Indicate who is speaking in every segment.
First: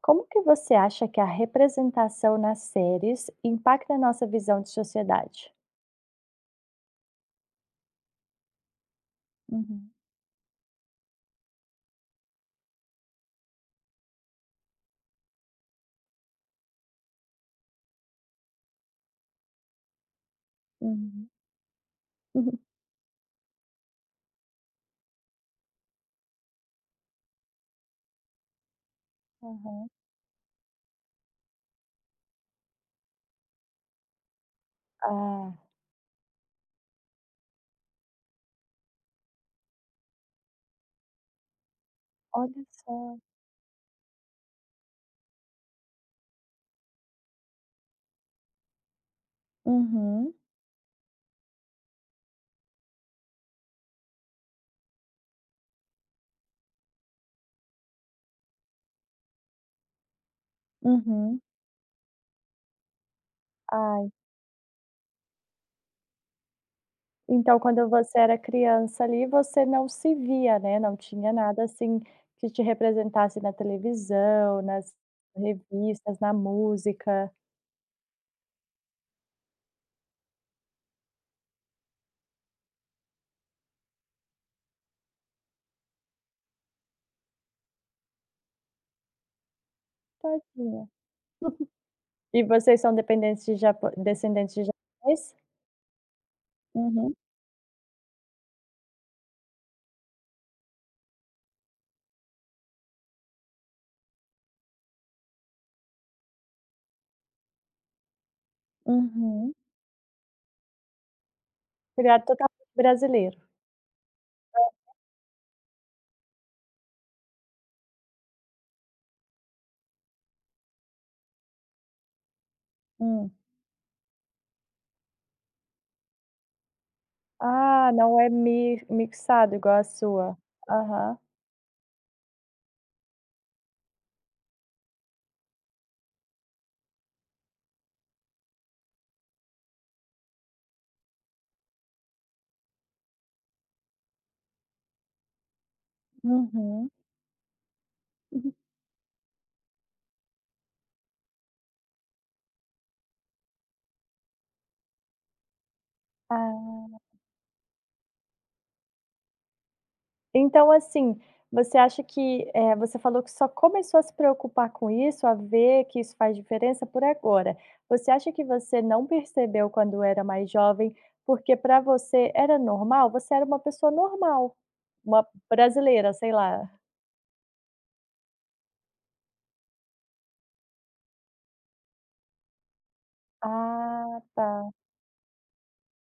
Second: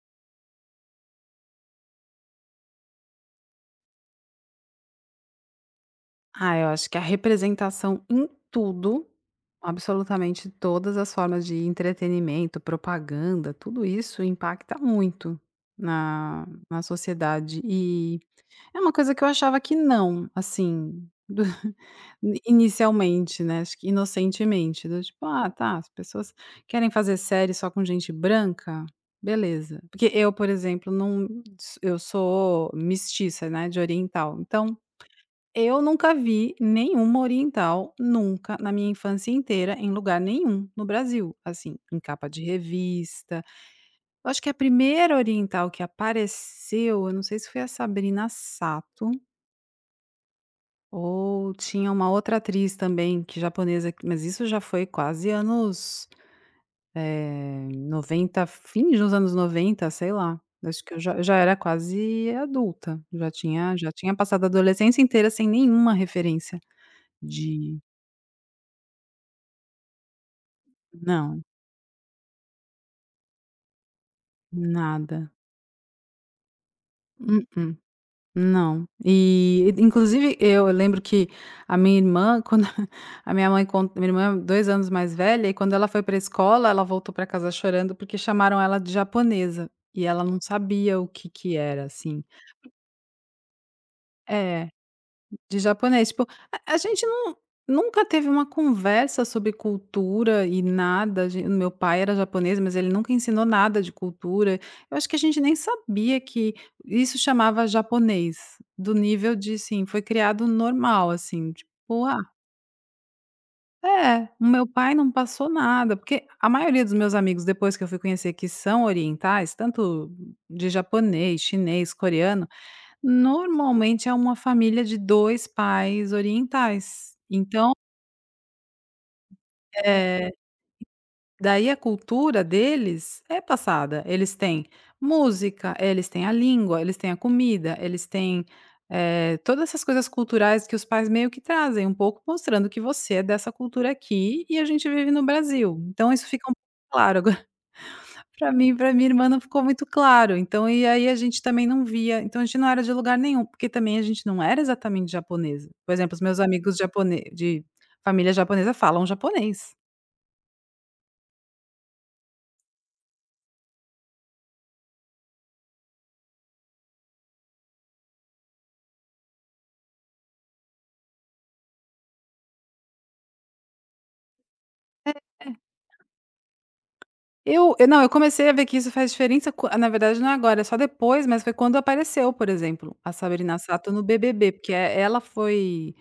Speaker 1: Como que você acha que a representação nas séries impacta a nossa visão de sociedade?
Speaker 2: Ah, eu acho que a representação em tudo,
Speaker 1: Uhum,
Speaker 2: absolutamente todas as formas de entretenimento, propaganda, tudo isso impacta muito na sociedade. E é uma coisa que eu achava que não, assim,
Speaker 1: uhum, uhum.
Speaker 2: inicialmente, né? Acho que inocentemente, do tipo, ah, tá, as pessoas querem fazer série só com gente branca. Beleza.
Speaker 1: Aham.
Speaker 2: Porque eu, por exemplo, não, eu sou mestiça, né, de oriental. Então,
Speaker 1: Ah,
Speaker 2: eu nunca vi nenhuma oriental, nunca, na minha infância inteira, em lugar nenhum no Brasil, assim, em capa de
Speaker 1: olha só.
Speaker 2: revista. Eu acho que a primeira oriental que apareceu, eu não sei se foi a Sabrina Sato
Speaker 1: Uhum,
Speaker 2: ou tinha uma outra atriz também, que japonesa, mas isso já foi quase anos 90, fim dos anos 90, sei lá. Acho que eu já
Speaker 1: uhum.
Speaker 2: era quase adulta, já tinha, já
Speaker 1: Ai,
Speaker 2: tinha passado a adolescência inteira sem nenhuma referência
Speaker 1: então
Speaker 2: de.
Speaker 1: quando você era criança ali, você não se via, né, não tinha
Speaker 2: Não.
Speaker 1: nada assim que te representasse na televisão, nas
Speaker 2: Nada.
Speaker 1: revistas, na música.
Speaker 2: Mm-mm, não. E, inclusive, eu lembro que a minha irmã, quando a minha mãe conta, minha irmã é 2 anos mais velha, e quando ela foi para a escola, ela voltou para casa chorando, porque chamaram ela de japonesa, e ela não
Speaker 1: Tadinha.
Speaker 2: sabia o que que era, assim.
Speaker 1: E vocês são dependentes de japo descendentes de
Speaker 2: É.
Speaker 1: japonês?
Speaker 2: De japonês, tipo, a gente
Speaker 1: Uhum,
Speaker 2: não nunca teve uma conversa sobre cultura e nada, a gen meu pai era japonês, mas ele nunca ensinou nada de cultura. Eu acho que a gente nem sabia que isso chamava japonês, do nível
Speaker 1: uhum.
Speaker 2: de, assim, foi criado normal, assim, tipo, ah
Speaker 1: Feriado totalmente brasileiro.
Speaker 2: é, o meu pai não passou nada, porque a maioria dos meus amigos, depois que eu fui conhecer, que são orientais, tanto de japonês, chinês, coreano.
Speaker 1: Hum.
Speaker 2: Normalmente é uma família de 2 pais orientais, então,
Speaker 1: Ah, não é mi mixado igual a
Speaker 2: eh,
Speaker 1: sua. Aham.
Speaker 2: daí a cultura deles é passada, eles têm música, eles têm a língua, eles têm a comida, eles têm, todas essas coisas culturais que os pais meio que trazem um pouco mostrando que você é dessa cultura aqui e a gente vive no Brasil, então isso fica um pouco
Speaker 1: Uhum.
Speaker 2: claro. Para mim, para minha irmã não ficou muito claro, então e aí a gente também não via, então a gente não era de lugar nenhum, porque também a gente não era exatamente japonesa. Por exemplo, os meus amigos
Speaker 1: Ah.
Speaker 2: japone de família japonesa falam japonês.
Speaker 1: Então, assim, você acha que, você falou que só começou a se preocupar com isso, a ver que isso faz diferença por agora. Você acha que você não percebeu quando era mais jovem, porque para você era normal? Você era uma pessoa normal, uma brasileira, sei lá.
Speaker 2: Eu não, eu comecei a ver que isso faz diferença quan na verdade não é agora, é só depois, mas foi quando apareceu, por exemplo, a Sabrina Sato no
Speaker 1: Ah,
Speaker 2: BBB,
Speaker 1: tá.
Speaker 2: porque ela foi,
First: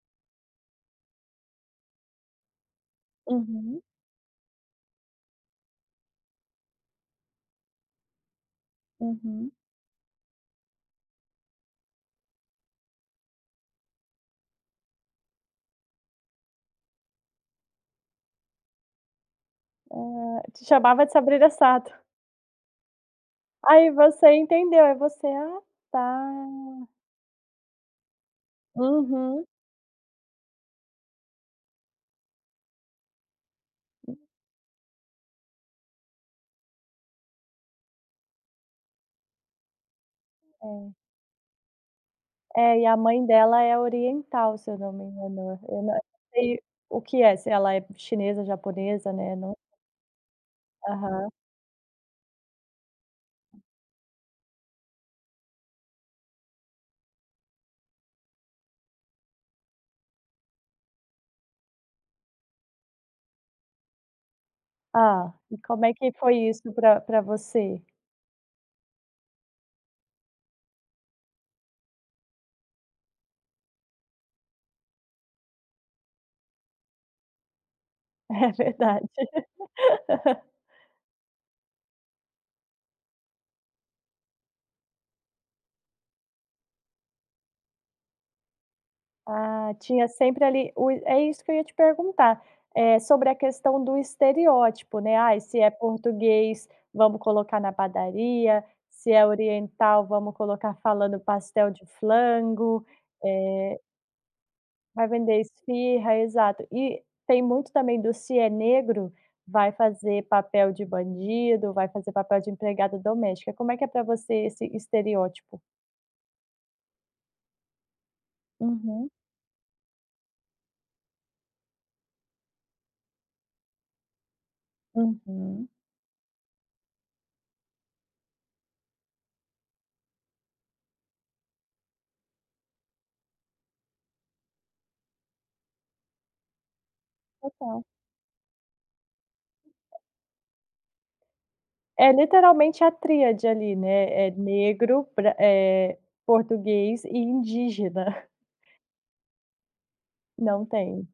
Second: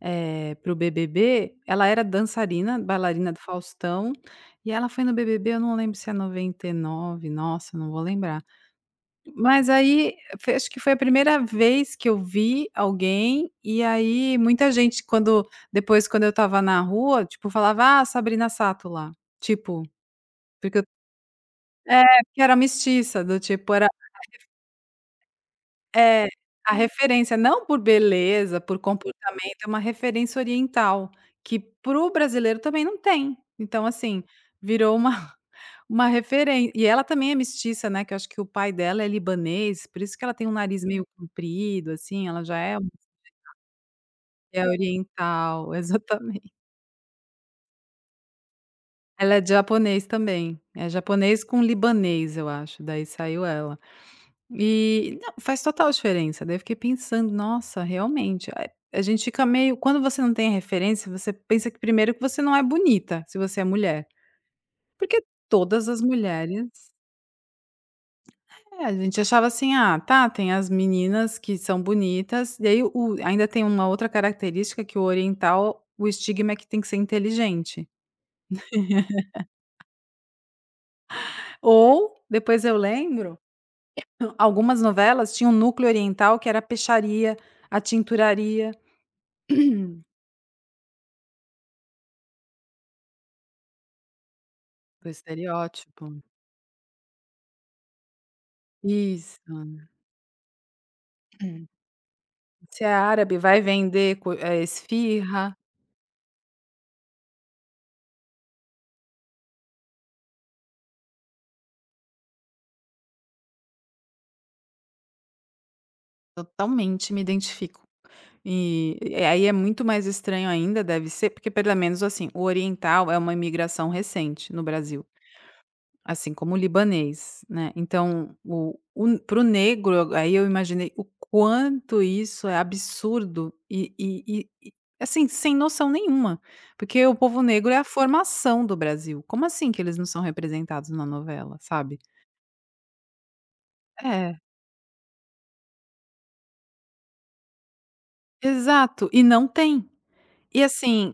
Speaker 2: para o BBB, ela era dançarina, bailarina do
Speaker 1: Uhum,
Speaker 2: Faustão, e ela foi no BBB, eu não lembro se é 99, nossa, não vou lembrar.
Speaker 1: uhum.
Speaker 2: Mas aí, foi, acho que foi a primeira vez que eu vi alguém, e aí muita gente quando depois quando eu estava na rua, tipo, falava: "Ah, Sabrina Sato lá", tipo,
Speaker 1: Ah, te
Speaker 2: porque eu
Speaker 1: chamava de Sabrina Sato.
Speaker 2: é, porque era mestiça, do tipo, era.
Speaker 1: Aí você entendeu, aí você: "Ah,
Speaker 2: É, a
Speaker 1: tá".
Speaker 2: referência, não por beleza, por
Speaker 1: Uhum.
Speaker 2: comportamento, é uma referência oriental, que para o brasileiro também não tem. Então, assim, virou uma uma referência, e ela também é mestiça, né, que eu acho que o pai dela é libanês, por isso que ela tem um nariz meio
Speaker 1: É.
Speaker 2: comprido, assim, ela já é
Speaker 1: É, e a mãe dela é oriental,
Speaker 2: é
Speaker 1: se eu não me engano.
Speaker 2: oriental,
Speaker 1: Eu não
Speaker 2: exatamente.
Speaker 1: sei o que é, se ela é chinesa, japonesa,
Speaker 2: Ela
Speaker 1: né,
Speaker 2: é
Speaker 1: não.
Speaker 2: japonês também, é
Speaker 1: Aham.
Speaker 2: japonês com libanês, eu acho, daí saiu ela. E não, faz total diferença. Daí eu fiquei pensando: "Nossa, realmente". A gente fica meio, quando você não tem referência, você pensa que primeiro que você não é bonita, se você é mulher. Porque
Speaker 1: Ah, e como
Speaker 2: todas
Speaker 1: é
Speaker 2: as
Speaker 1: que foi
Speaker 2: mulheres
Speaker 1: isso pra você?
Speaker 2: é, a gente achava assim: "Ah, tá, tem as meninas que são bonitas", e aí o ainda tem uma outra característica que o oriental, o estigma é que tem que ser inteligente.
Speaker 1: É verdade.
Speaker 2: Ou, depois eu lembro, algumas novelas tinham um núcleo oriental que era a peixaria, a tinturaria.
Speaker 1: Ah, tinha sempre ali o é isso que eu ia te perguntar, sobre a questão do estereótipo,
Speaker 2: Do
Speaker 1: né, Ah, se é
Speaker 2: estereótipo.
Speaker 1: português, vamos colocar na padaria, se é
Speaker 2: Isso.
Speaker 1: oriental, vamos colocar falando
Speaker 2: Hum.
Speaker 1: pastel de
Speaker 2: Se
Speaker 1: flango,
Speaker 2: é árabe, vai
Speaker 1: eh,
Speaker 2: vender co
Speaker 1: vai vender
Speaker 2: esfirra.
Speaker 1: esfirra", exato. E tem muito também do se é negro, vai fazer papel de bandido, vai fazer papel de empregada doméstica. Como é que é para você esse estereótipo?
Speaker 2: Totalmente me identifico. E
Speaker 1: Uhum,
Speaker 2: e aí é muito mais estranho ainda, deve ser, porque pelo menos, assim, o oriental é uma imigração recente no Brasil.
Speaker 1: uhum.
Speaker 2: Assim como o libanês, né, então o para o negro, aí eu imaginei o quanto isso é absurdo e assim, sem noção nenhuma, porque o povo negro é a formação do Brasil, como assim que eles não são representados na novela, sabe?
Speaker 1: É literalmente a tríade ali, né, é
Speaker 2: É,
Speaker 1: negro, português e indígena.
Speaker 2: exato, e não tem. E
Speaker 1: Não tem.
Speaker 2: assim.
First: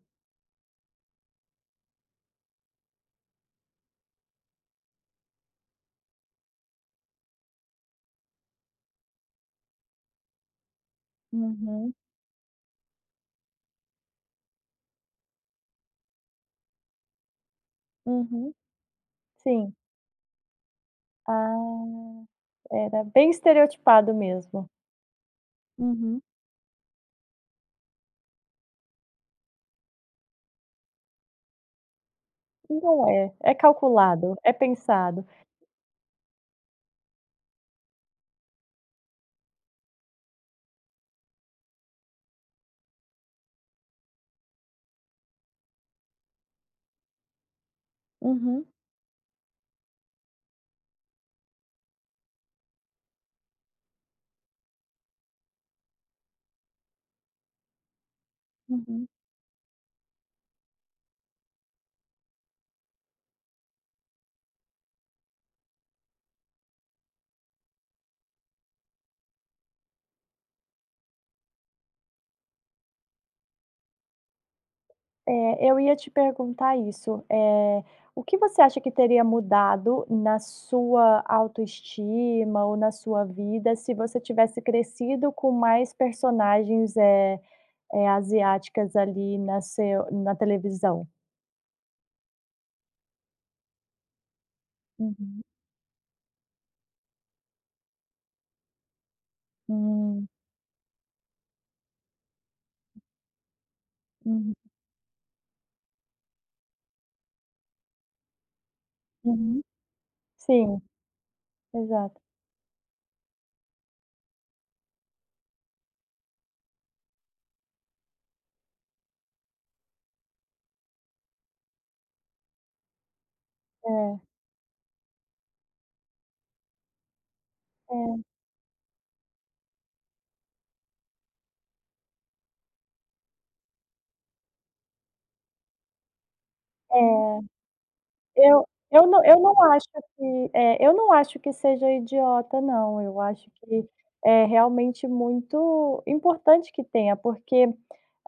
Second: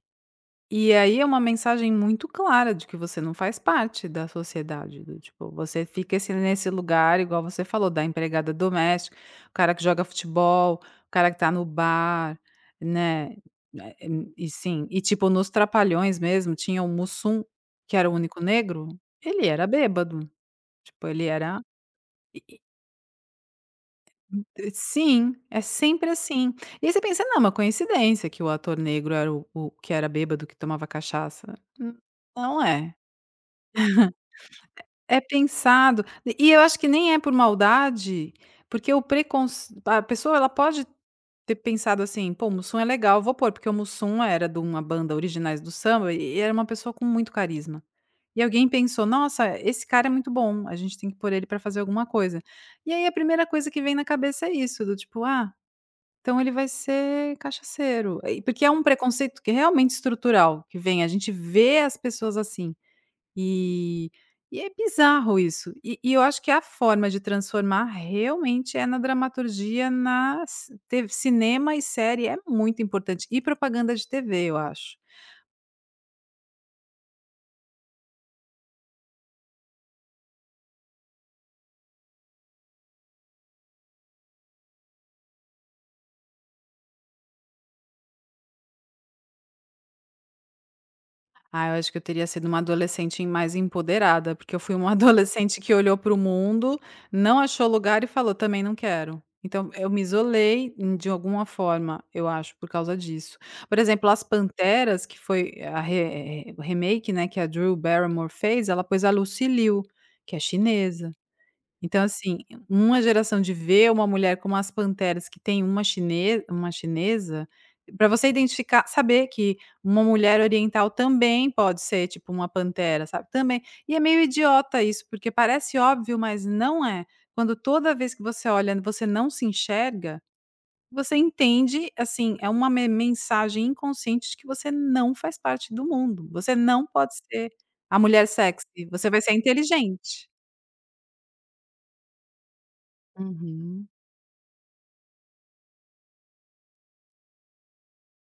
Speaker 2: E aí é uma mensagem muito clara de que você não faz parte da sociedade, do tipo, você fica esse nesse lugar, igual você falou, da empregada doméstica, o cara que joga futebol, o cara que tá no
Speaker 1: Uhum,
Speaker 2: bar, né, eh, e sim, e tipo nos Trapalhões mesmo tinha o Mussum, que era o único
Speaker 1: uhum,
Speaker 2: negro, ele era
Speaker 1: sim.
Speaker 2: bêbado, tipo ele era
Speaker 1: Ah,
Speaker 2: e
Speaker 1: era bem estereotipado mesmo.
Speaker 2: sim, é sempre
Speaker 1: Uhum.
Speaker 2: assim. E aí você pensa: "Não, é uma coincidência que o ator negro era o que era bêbado, que tomava cachaça". N não é.
Speaker 1: Não é, é calculado, é
Speaker 2: É
Speaker 1: pensado.
Speaker 2: pensado. E eu acho que nem é por maldade, porque o preconceito, a pessoa ela pode ter pensado assim: "Pô, o Mussum é legal, vou pôr", porque o Mussum era de uma banda Originais do Samba e era uma pessoa com muito carisma. E
Speaker 1: Uhum,
Speaker 2: alguém pensou: "Nossa, esse cara é muito bom, a gente tem que pôr ele pra fazer alguma coisa". E aí a primeira coisa que vem na cabeça é isso, do tipo: "Ah, então ele vai ser cachaceiro". E porque é um
Speaker 1: uhum.
Speaker 2: preconceito que é realmente estrutural que vem, a gente vê as pessoas assim. E e é bizarro isso. E eu acho que a forma de transformar realmente é na dramaturgia, na ci teve cinema e série é muito importante, e propaganda de TV, eu acho.
Speaker 1: É, eu ia te perguntar isso. O que você acha que teria mudado na sua autoestima ou na sua vida se você tivesse crescido com mais personagens, asiáticas ali na televisão?
Speaker 2: Ah, eu acho que eu teria sido uma adolescente mais empoderada, porque eu fui uma
Speaker 1: Uhum.
Speaker 2: adolescente que olhou para o mundo, não achou lugar e falou: "Também não quero". Então eu me
Speaker 1: Hum.
Speaker 2: isolei, em de alguma forma, eu acho, por causa disso. Por exemplo, As
Speaker 1: Uhum.
Speaker 2: Panteras, que foi a re o remake, né, que a Drew Barrymore fez, ela pôs a Lucy
Speaker 1: Uhum.
Speaker 2: Liu, que é
Speaker 1: Sim,
Speaker 2: chinesa. Então,
Speaker 1: exato.
Speaker 2: assim, uma geração de ver uma mulher como as Panteras, que tem uma chinesa, para você identificar, saber que uma mulher oriental também pode ser, tipo, uma Pantera, sabe, também. E é
Speaker 1: É,
Speaker 2: meio idiota isso, porque parece óbvio, mas não é. Quando toda
Speaker 1: é,
Speaker 2: vez que você olha, você não se enxerga, você entende, assim, é uma me mensagem inconsciente de que você não faz parte do mundo. Você não pode ser
Speaker 1: é.
Speaker 2: a mulher
Speaker 1: Eu
Speaker 2: sexy,
Speaker 1: eu
Speaker 2: você vai
Speaker 1: não
Speaker 2: ser
Speaker 1: eu não acho
Speaker 2: inteligente.
Speaker 1: eu não acho que seja idiota não, eu acho
Speaker 2: Uhum.
Speaker 1: que é realmente muito importante que tenha, porque,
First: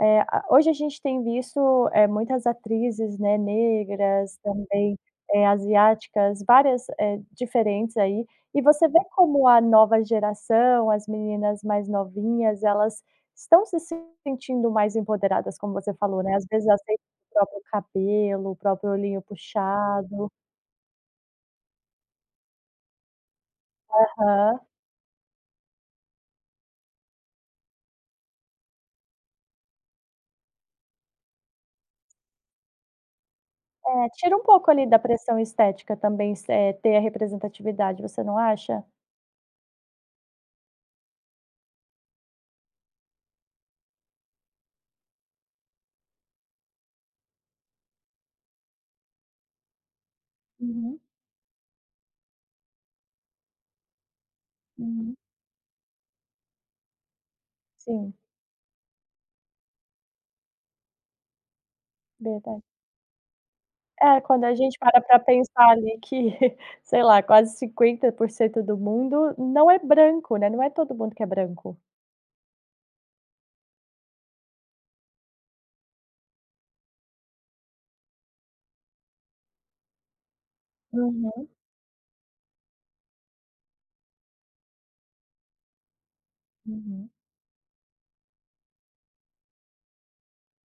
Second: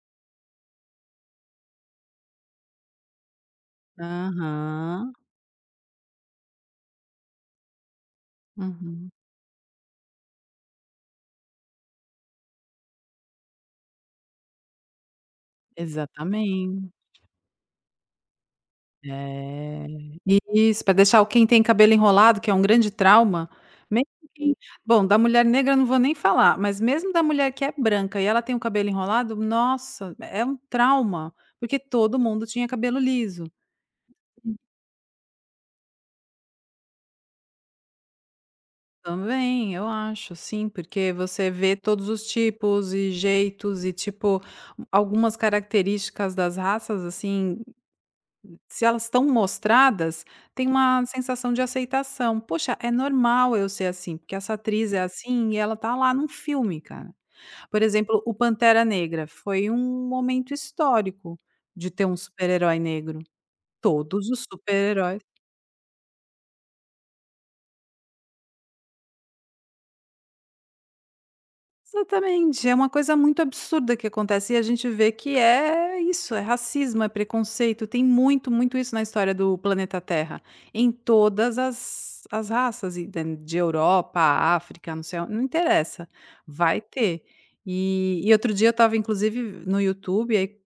Speaker 1: a hoje a gente tem visto, muitas atrizes, né, negras, também,
Speaker 2: Aham.
Speaker 1: asiáticas, várias, diferentes aí, e você vê
Speaker 2: Uhum.
Speaker 1: como a nova geração, as meninas mais novinhas, elas estão se sentindo mais empoderadas, como você falou, né, às vezes
Speaker 2: Exatamen.
Speaker 1: aceitam próprio cabelo, o próprio olhinho
Speaker 2: É.
Speaker 1: puxado.
Speaker 2: Isso, para deixar, o quem tem cabelo enrolado, que é um grande trauma, mesmo quem,
Speaker 1: Aham.
Speaker 2: bom, da mulher negra não vou nem falar, mas mesmo da mulher que é branca e ela tem o cabelo enrolado, nossa, é um trauma, porque todo mundo tinha cabelo liso.
Speaker 1: É, tira um pouco ali da pressão estética também se eh, ter a representatividade, você não acha?
Speaker 2: Também, eu acho, sim, porque você vê todos os tipos e jeitos e, tipo, algumas características das raças, assim. Se elas estão mostradas, tem
Speaker 1: Uhum,
Speaker 2: uma sensação de aceitação. "Poxa, é normal eu ser assim, porque essa atriz é
Speaker 1: uhum.
Speaker 2: assim e ela tá lá num filme, cara". Por
Speaker 1: Sim,
Speaker 2: exemplo, o Pantera Negra foi um momento histórico de ter um
Speaker 1: verdade.
Speaker 2: super-herói negro.
Speaker 1: É,
Speaker 2: Todos os
Speaker 1: quando a gente para
Speaker 2: super-heróis.
Speaker 1: pensar ali que, sei lá, quase 50% do mundo não é branco, né, não é todo mundo que é branco.
Speaker 2: Exatamente, é uma coisa muito absurda que acontece e a gente vê que é isso, é racismo, é preconceito, tem muito, muito isso na história do planeta Terra, em
Speaker 1: Uhum,
Speaker 2: todas as, as raças, e de Europa, África, não sei, não interessa, vai
Speaker 1: uhum.
Speaker 2: ter. E outro dia eu estava, inclusive, no YouTube, aí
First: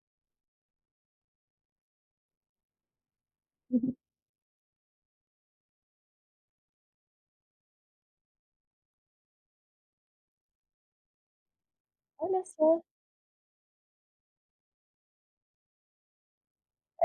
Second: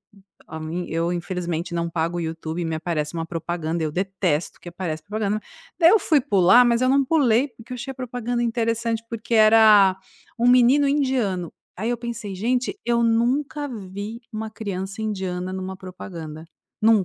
Speaker 2: eu infelizmente não pago o YouTube, me aparece uma propaganda, eu
Speaker 1: Uhum.
Speaker 2: detesto que aparece propaganda. Daí eu fui pular, mas eu não pulei porque eu achei a propaganda interessante, porque era um menino indiano. Aí eu pensei:
Speaker 1: Olha
Speaker 2: "Gente,
Speaker 1: só,
Speaker 2: eu nunca vi uma criança indiana numa propaganda,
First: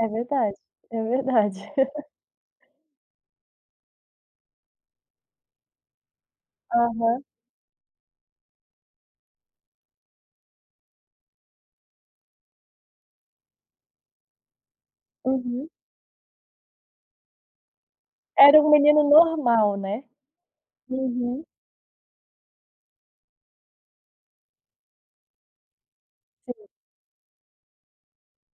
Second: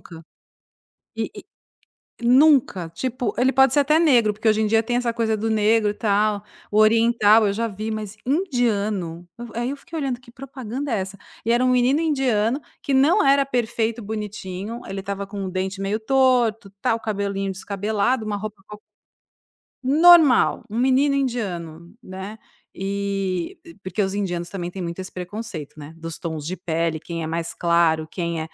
Speaker 1: é verdade, é
Speaker 2: e
Speaker 1: verdade.
Speaker 2: nunca". Tipo, ele pode ser até negro, porque hoje em dia tem essa coisa do negro e tal, o
Speaker 1: Aham,
Speaker 2: oriental eu já vi, mas indiano, eu, aí eu fiquei olhando: "Que propaganda é essa?". E era um menino indiano que não era perfeito, bonitinho, ele estava com o
Speaker 1: Uhum.
Speaker 2: dente meio torto, tal, cabelinho descabelado, uma
Speaker 1: Era
Speaker 2: roupa.
Speaker 1: um menino normal, né?
Speaker 2: Normal, um menino
Speaker 1: Uhum.
Speaker 2: indiano, né, e porque os indianos também têm muito esse preconceito, né, dos tons de pele, quem é mais claro, quem é,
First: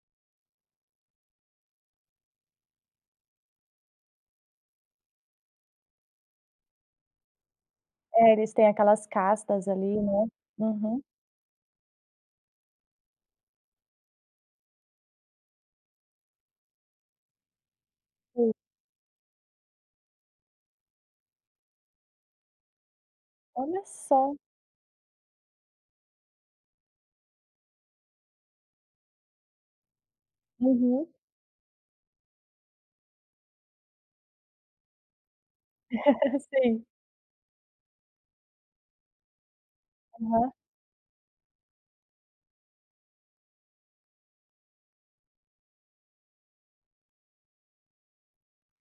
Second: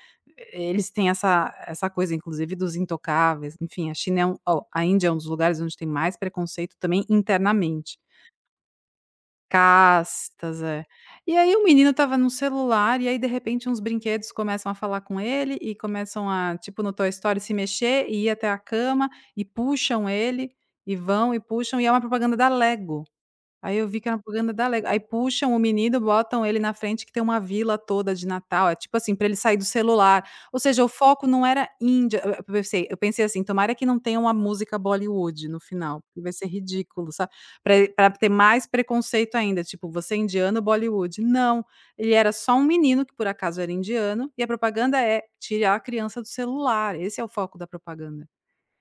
Speaker 2: eles têm essa coisa inclusive dos intocáveis, enfim, a China é um ó, a Índia é um dos lugares onde tem mais preconceito também internamente.
Speaker 1: É, eles têm aquelas castas ali, né.
Speaker 2: Castas, é.
Speaker 1: Uhum.
Speaker 2: E aí o menino estava no celular, e aí de repente uns brinquedos começam a falar com ele e começam a, tipo no Toy Story, se mexer e ir até
Speaker 1: Sim.
Speaker 2: a cama e puxam ele, e vão e puxam, e é uma propaganda da Lego. Aí
Speaker 1: Olha
Speaker 2: eu vi que era uma
Speaker 1: só.
Speaker 2: propaganda da Lego, aí puxam o menino, botam ele na frente que tem uma vila toda de Natal, é tipo assim, para ele sair do celular, ou seja, o
Speaker 1: Uhum.
Speaker 2: foco não era Índia, eu pensei assim: "Tomara que não tenha uma música Bollywood no final, porque vai ser
Speaker 1: Sim.
Speaker 2: ridículo", sabe. Para ter mais preconceito ainda, tipo: "Você é
Speaker 1: Aham.
Speaker 2: indiano, Bollywood". Não, ele era só um menino que por acaso era indiano, e a propaganda é: "Tirar a criança do celular", esse é o foco da propaganda.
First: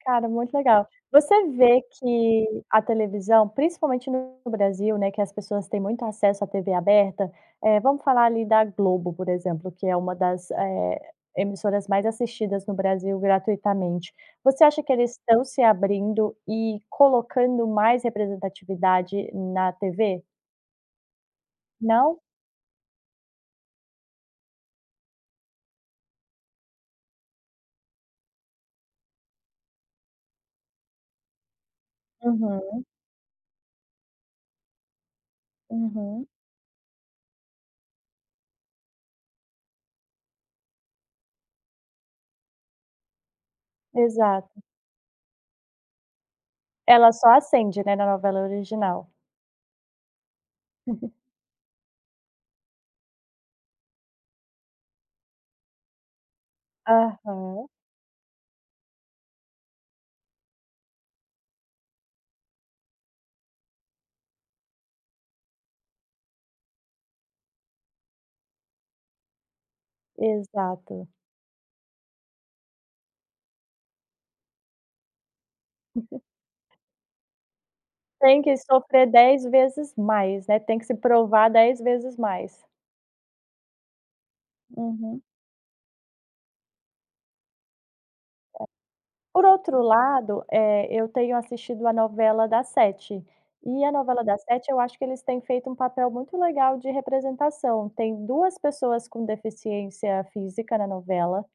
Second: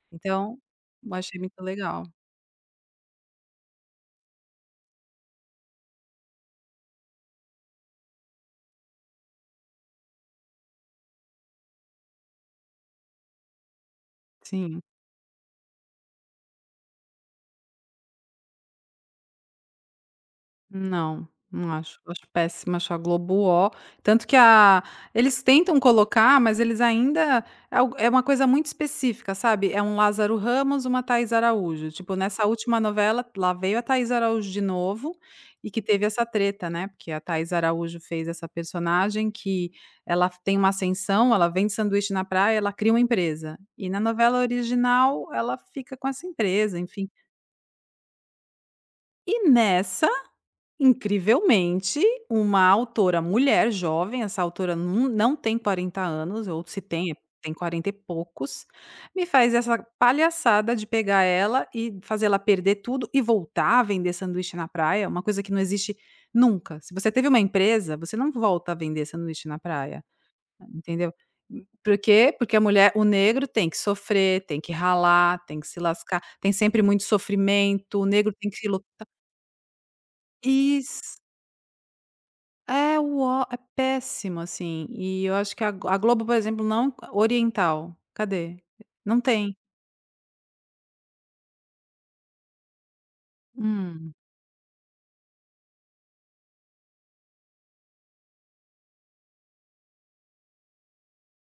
Speaker 1: Cara, muito
Speaker 2: Então,
Speaker 1: legal.
Speaker 2: eu achei
Speaker 1: Você
Speaker 2: muito
Speaker 1: vê
Speaker 2: legal.
Speaker 1: que a televisão, principalmente no Brasil, né, que as pessoas têm muito acesso à TV aberta, vamos falar ali da Globo, por exemplo, que é uma das, emissoras mais assistidas no Brasil gratuitamente. Você
Speaker 2: Sim.
Speaker 1: acha que eles estão se abrindo e colocando mais representatividade na TV?
Speaker 2: Não, não acho. Acho
Speaker 1: Não?
Speaker 2: péssimo, acho a Globo ó. Tanto que a eles tentam colocar, mas eles ainda é algo é uma coisa muito específica, sabe, é um Lázaro Ramos, uma Thaís Araújo, tipo, nessa última
Speaker 1: Uhum,
Speaker 2: novela, lá veio a Thaís Araújo de novo, e que teve essa
Speaker 1: uhum.
Speaker 2: treta, né, porque a Thaís Araújo fez essa personagem que ela tem uma ascensão, ela vende sanduíche na praia, ela cria uma empresa, e na novela
Speaker 1: Exato.
Speaker 2: original ela fica com essa empresa, enfim.
Speaker 1: Ela só acende, né, na novela original.
Speaker 2: E nessa Incrivelmente, uma autora mulher jovem, essa autora não tem 40 anos, ou se tem, é,
Speaker 1: Aham,
Speaker 2: tem 40 e poucos, me faz essa palhaçada de pegar ela e fazer ela perder tudo e voltar a vender sanduíche na praia, uma coisa que não existe nunca. Se você teve uma empresa, você não volta a vender sanduíche na praia,
Speaker 1: exato.
Speaker 2: entendeu? Por quê? Porque a mulher, o negro tem que sofrer, tem que ralar, tem que se lascar, tem sempre muito sofrimento, o negro
Speaker 1: Tem
Speaker 2: tem
Speaker 1: que
Speaker 2: que
Speaker 1: sofrer
Speaker 2: lutar.
Speaker 1: 10 vezes mais, né, tem que se provar 10 vezes mais.
Speaker 2: É o ó, é péssimo, assim,
Speaker 1: Uhum.
Speaker 2: e eu acho que a Globo, por exemplo, não oriental, cadê? Não
Speaker 1: Por
Speaker 2: tem.
Speaker 1: outro lado, eu tenho assistido a novela das 7 e a
Speaker 2: Hum,
Speaker 1: novela das 7 eu acho que eles têm feito um papel muito legal de representação. Tem 2 pessoas com deficiência física na novela,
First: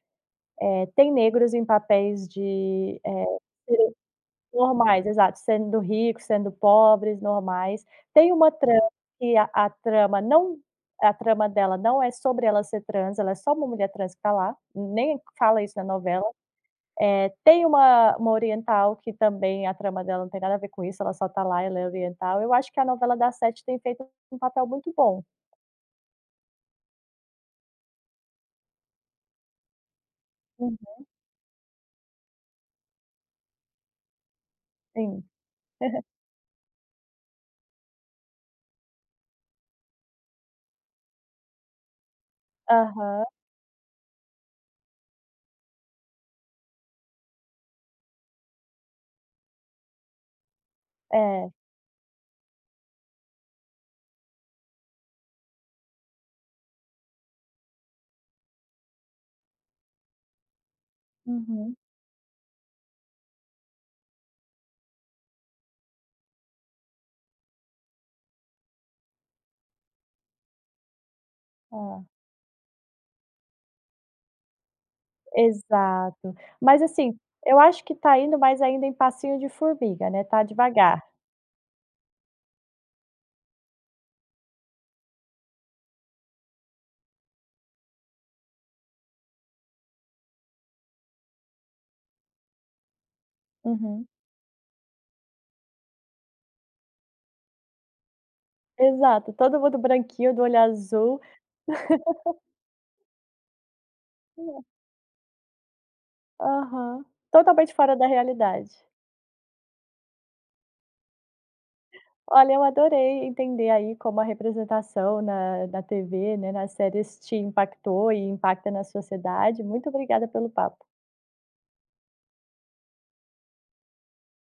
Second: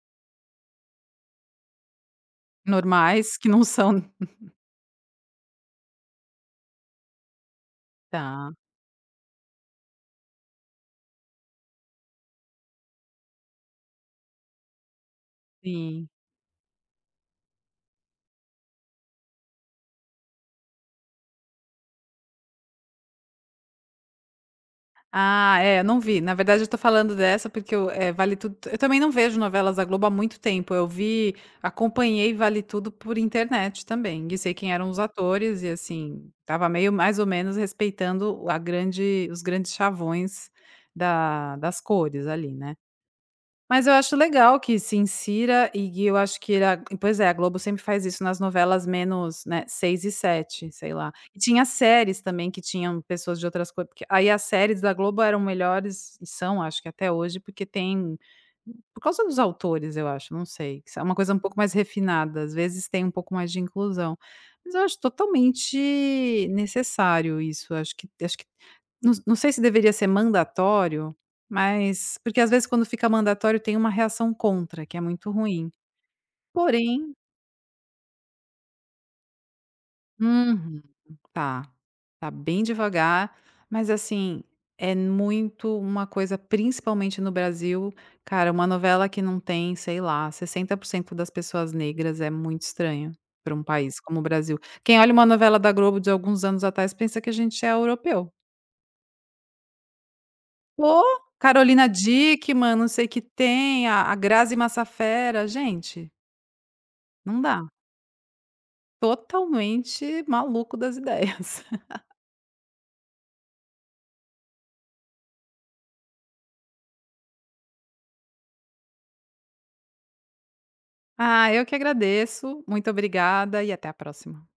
Speaker 1: tem negros em papéis de,
Speaker 2: normais que não são,
Speaker 1: Normais, exato, sendo ricos, sendo pobres, normais. Tem
Speaker 2: tá,
Speaker 1: uma trama que a trama dela não é sobre ela ser trans, ela é só uma mulher trans que está lá, nem fala isso na
Speaker 2: sim.
Speaker 1: novela. Tem uma oriental que também a trama dela não tem nada a ver com isso, ela só está lá, ela é oriental. Eu acho que a novela das sete tem feito um papel muito bom.
Speaker 2: Ah, é, não vi. Na verdade eu tô falando dessa porque eu, Vale Tudo, eu também não vejo novelas da Globo há muito tempo,
Speaker 1: Hum,
Speaker 2: eu vi acompanhei Vale Tudo por internet também, e sei quem eram os
Speaker 1: sim.
Speaker 2: atores e, assim, tava meio mais ou menos respeitando a grande os grandes chavões da das cores ali, né.
Speaker 1: Aham,
Speaker 2: Mas eu acho legal que se insira, e que eu acho que era, pois é, a Globo sempre faz isso nas novelas menos, né, 6 e sete, sei lá. E
Speaker 1: é.
Speaker 2: tinha séries também que tinham pessoas de outras cor, porque aí as séries da Globo eram melhores e são, acho que até hoje, porque tem, por causa dos autores, eu acho, não sei, é uma coisa um pouco mais
Speaker 1: Uhum.
Speaker 2: refinada, às vezes tem um pouco mais de inclusão. Mas eu acho totalmente necessário isso, acho que não sei se deveria ser mandatório,
Speaker 1: É.
Speaker 2: mas porque às vezes quando fica mandatório tem uma reação contra, que é muito ruim.
Speaker 1: Exato. Mas
Speaker 2: Porém,
Speaker 1: assim, eu acho que tá indo mais ainda em passinho de formiga, né, tá
Speaker 2: uhum,
Speaker 1: devagar.
Speaker 2: tá. Tá bem devagar, mas assim, é muito uma coisa principalmente no Brasil, cara, uma novela que não tem, sei lá, 60% das pessoas negras é muito estranho para um país
Speaker 1: Uhum.
Speaker 2: como o Brasil. Quem olha uma novela da Globo de alguns anos atrás pensa que a gente é europeu.
Speaker 1: Exato, todo mundo branquinho, do olho
Speaker 2: Ô,
Speaker 1: azul.
Speaker 2: Carolina Dickmann, não sei o que tem, a Grazi
Speaker 1: É.
Speaker 2: Massafera, gente,
Speaker 1: Aham.
Speaker 2: não dá,
Speaker 1: Totalmente fora da realidade.
Speaker 2: totalmente maluco das ideias.
Speaker 1: Olha, eu adorei entender aí como a representação na TV, né, nas séries te impactou e impacta na sociedade. Muito obrigada pelo papo.
Speaker 2: Ah, eu que agradeço, muito obrigada e até a próxima.